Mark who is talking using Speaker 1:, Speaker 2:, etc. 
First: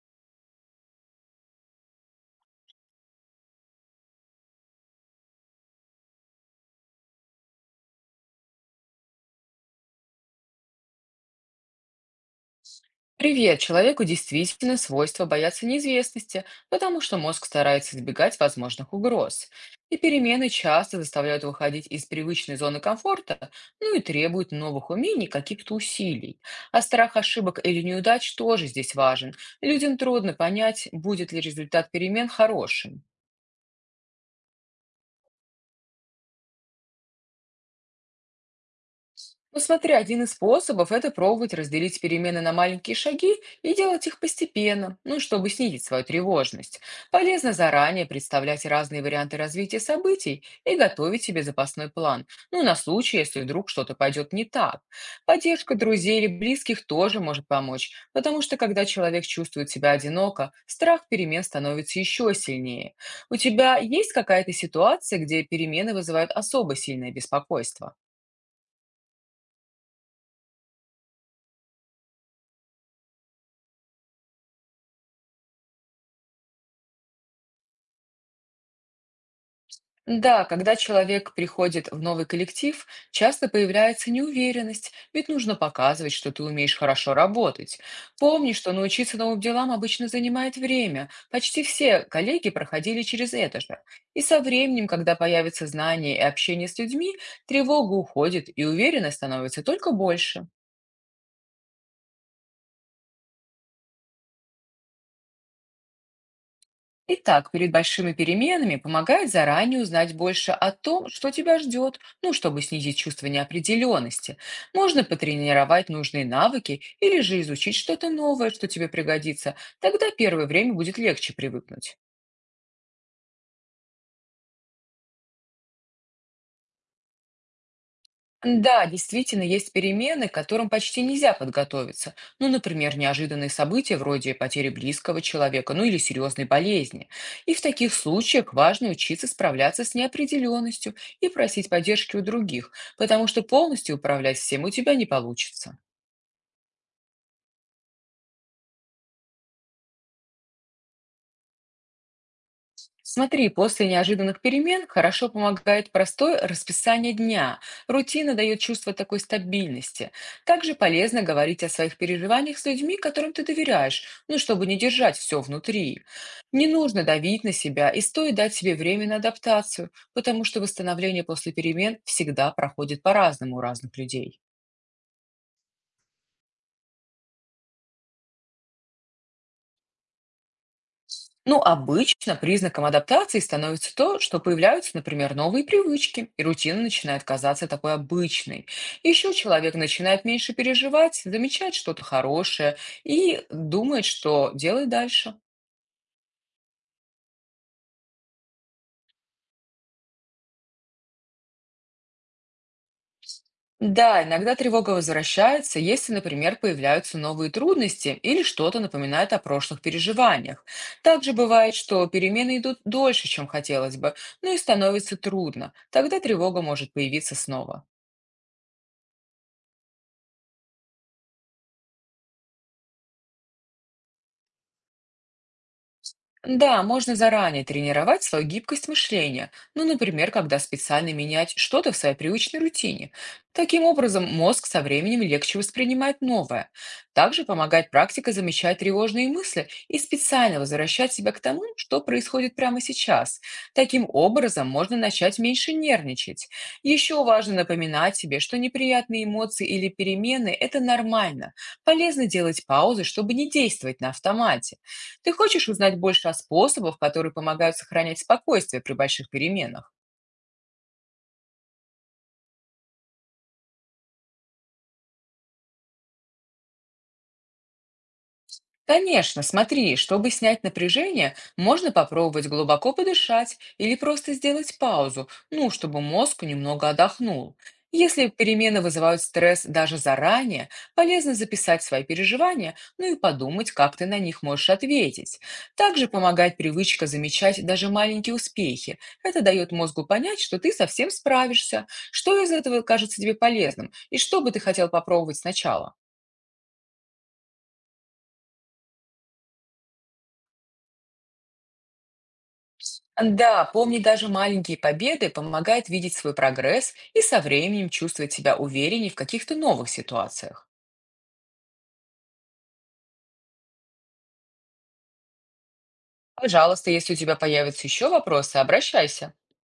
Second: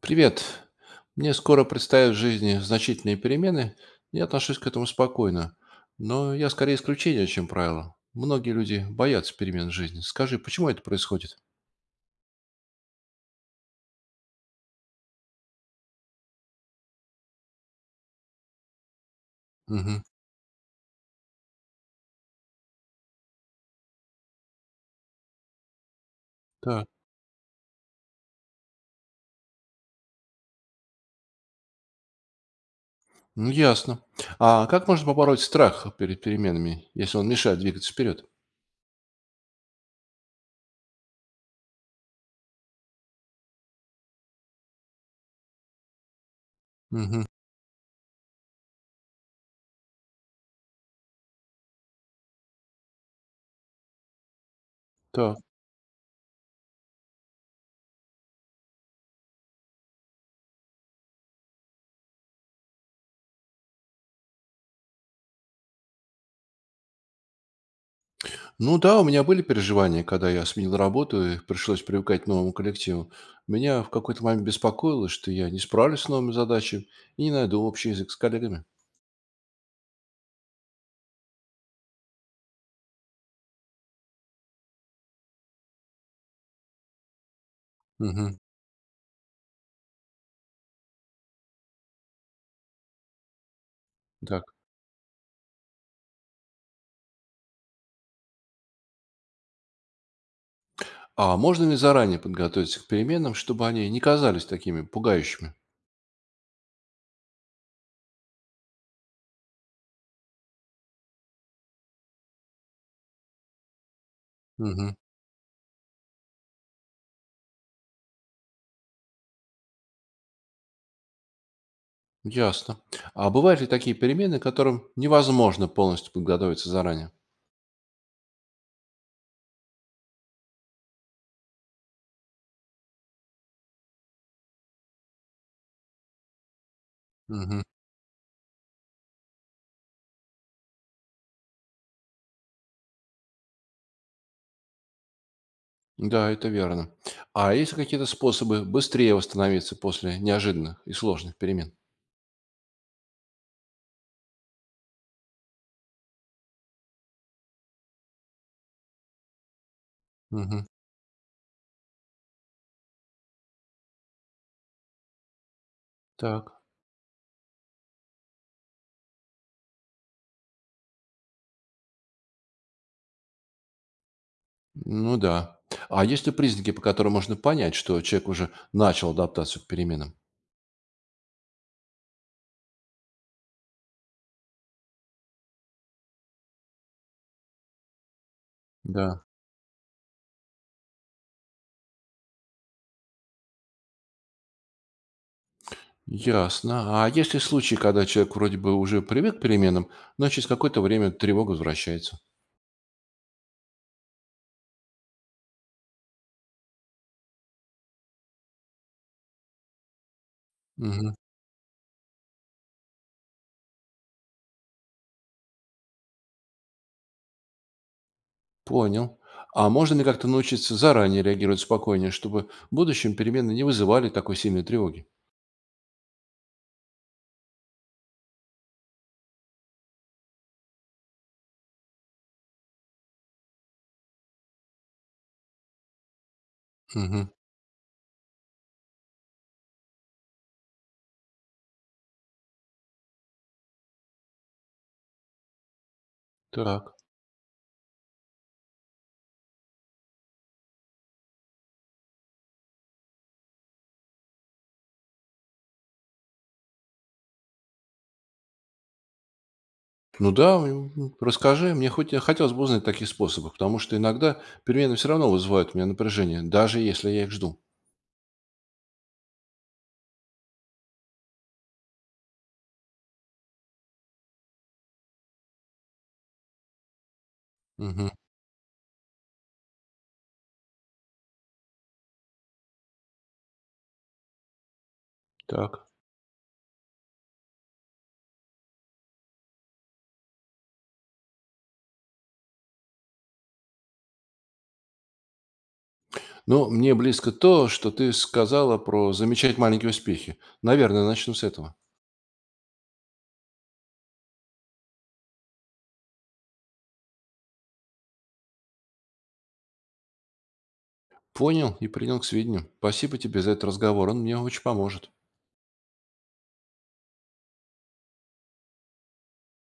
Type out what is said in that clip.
Speaker 1: Привет. Мне скоро предстоят в жизни значительные перемены. Я отношусь к этому спокойно. Но я скорее исключение, чем правило. Многие люди боятся перемен в жизни. Скажи, почему это происходит?
Speaker 2: Привет! Человеку действительно свойство бояться неизвестности, потому что мозг старается избегать возможных угроз. И
Speaker 1: Мгм.
Speaker 2: перемены часто заставляют выходить из привычной зоны комфорта, ну и требуют новых умений, каких-то усилий. А
Speaker 1: Так.
Speaker 2: страх ошибок или неудач тоже здесь важен. Людям трудно понять, будет ли результат перемен хорошим.
Speaker 1: Ну, ясно. А как можно побороть страх перед переменами, если он мешает двигаться вперед?
Speaker 2: Ну смотри, один из способов– это пробовать разделить перемены на маленькие шаги и делать их постепенно, ну, чтобы снизить свою тревожность.
Speaker 1: Мгм.
Speaker 2: Полезно заранее представлять разные варианты развития событий и готовить себе запасной план, ну, на случай, если вдруг что-то пойдет не так.
Speaker 1: Так.
Speaker 2: Поддержка друзей или близких тоже может помочь, потому что когда человек чувствует себя одиноко, страх перемен становится еще сильнее. У тебя есть какая-то ситуация, где перемены вызывают особо сильное беспокойство?
Speaker 1: Ну да, у меня были переживания, когда я сменил работу и пришлось привыкать к новому коллективу. Меня в какой-то момент беспокоило, что я не справлюсь с новыми задачами и не найду общий язык с коллегами.
Speaker 2: Да, когда человек приходит в новый коллектив, часто появляется неуверенность, ведь нужно показывать, что ты умеешь хорошо работать.
Speaker 1: Мгм.
Speaker 2: Помни, что научиться новым делам обычно занимает время. Почти все коллеги проходили через это же. И со
Speaker 1: Так.
Speaker 2: временем, когда появятся знания и общение с людьми, тревога уходит, и уверенность становится только больше.
Speaker 1: А можно ли заранее подготовиться к переменам, чтобы они не казались такими пугающими?
Speaker 2: Итак, перед большими переменами помогает заранее узнать больше о том, что тебя ждет, ну, чтобы снизить чувство неопределенности.
Speaker 1: Мгм.
Speaker 2: Можно потренировать нужные навыки или же изучить что-то новое, что тебе пригодится. Тогда первое время будет легче привыкнуть.
Speaker 1: Ясно. А бывают ли такие перемены, к которым невозможно полностью подготовиться заранее?
Speaker 2: Да, действительно, есть перемены, к которым почти нельзя подготовиться. Ну, например, неожиданные события вроде потери близкого человека, ну или серьезной болезни. И в
Speaker 1: Мгм.
Speaker 2: таких случаях важно учиться справляться с неопределенностью и просить поддержки у других, потому что полностью управлять всем у тебя не получится.
Speaker 1: Да, это верно. А есть ли какие-то способы быстрее восстановиться после неожиданных и сложных перемен?
Speaker 2: Смотри, после неожиданных перемен хорошо помогает простое расписание дня. Рутина дает чувство такой стабильности.
Speaker 1: Мгм.
Speaker 2: Также полезно говорить о своих переживаниях с людьми, которым ты доверяешь, ну, чтобы не держать все внутри.
Speaker 1: Так.
Speaker 2: Не нужно давить на себя и стоит дать себе время на адаптацию, потому что восстановление после перемен всегда проходит по-разному у разных людей.
Speaker 1: Ну да. А есть ли признаки, по которым можно понять, что человек уже начал адаптацию к переменам?
Speaker 2: Ну, обычно признаком адаптации становится то, что появляются, например, новые привычки, и рутина начинает казаться такой обычной.
Speaker 1: Да.
Speaker 2: Еще человек начинает меньше переживать, замечать что-то хорошее и думает, что делать дальше.
Speaker 1: Ясно. А есть ли случаи, когда человек вроде бы уже привык к переменам, но через какое-то время тревога возвращается?
Speaker 2: Да, иногда тревога возвращается, если, например, появляются новые трудности или что-то напоминает о прошлых переживаниях.
Speaker 1: Мгм.
Speaker 2: Также бывает, что перемены идут дольше, чем хотелось бы, но и становится трудно. Тогда тревога может появиться снова.
Speaker 1: Понял. А можно ли как-то научиться заранее реагировать спокойнее, чтобы в будущем перемены не вызывали такой сильной тревоги?
Speaker 2: Да, можно заранее тренировать свою гибкость мышления, ну, например, когда специально менять что-то в своей привычной рутине. Таким образом, мозг со временем легче воспринимает новое.
Speaker 1: Мгм.
Speaker 2: Также помогает практика замечать тревожные мысли и специально возвращать себя к тому, что происходит прямо сейчас. Таким образом, можно начать меньше нервничать.
Speaker 1: Так.
Speaker 2: Еще важно напоминать себе, что неприятные эмоции или перемены– это нормально. Полезно делать паузы, чтобы не действовать на автомате. Ты хочешь узнать больше о способах, которые помогают сохранять спокойствие при больших переменах?
Speaker 1: Ну да, расскажи. Мне хоть хотелось бы узнать таких способов, потому что иногда перемены все равно вызывают у меня напряжение, даже если я их жду.
Speaker 2: Конечно, смотри, чтобы снять напряжение, можно попробовать глубоко подышать или просто сделать паузу, ну, чтобы мозг немного отдохнул.
Speaker 1: Мгм.
Speaker 2: Если перемены вызывают стресс даже заранее, полезно записать свои переживания, ну и подумать, как ты на них можешь ответить.
Speaker 1: Так.
Speaker 2: Также помогает привычка замечать даже маленькие успехи. Это дает мозгу понять, что ты совсем справишься, что из этого кажется тебе полезным и что бы ты хотел попробовать сначала.
Speaker 1: Ну, мне близко то, что ты сказала про замечать маленькие успехи. Наверное, начну с этого.
Speaker 2: Да, помни, даже маленькие победы помогает видеть свой прогресс и со временем чувствовать себя увереннее в каких-то новых ситуациях.
Speaker 1: Понял и принял к сведению. Спасибо тебе за этот разговор, он мне очень поможет.
Speaker 2: Пожалуйста, если у тебя появятся еще вопросы, обращайся.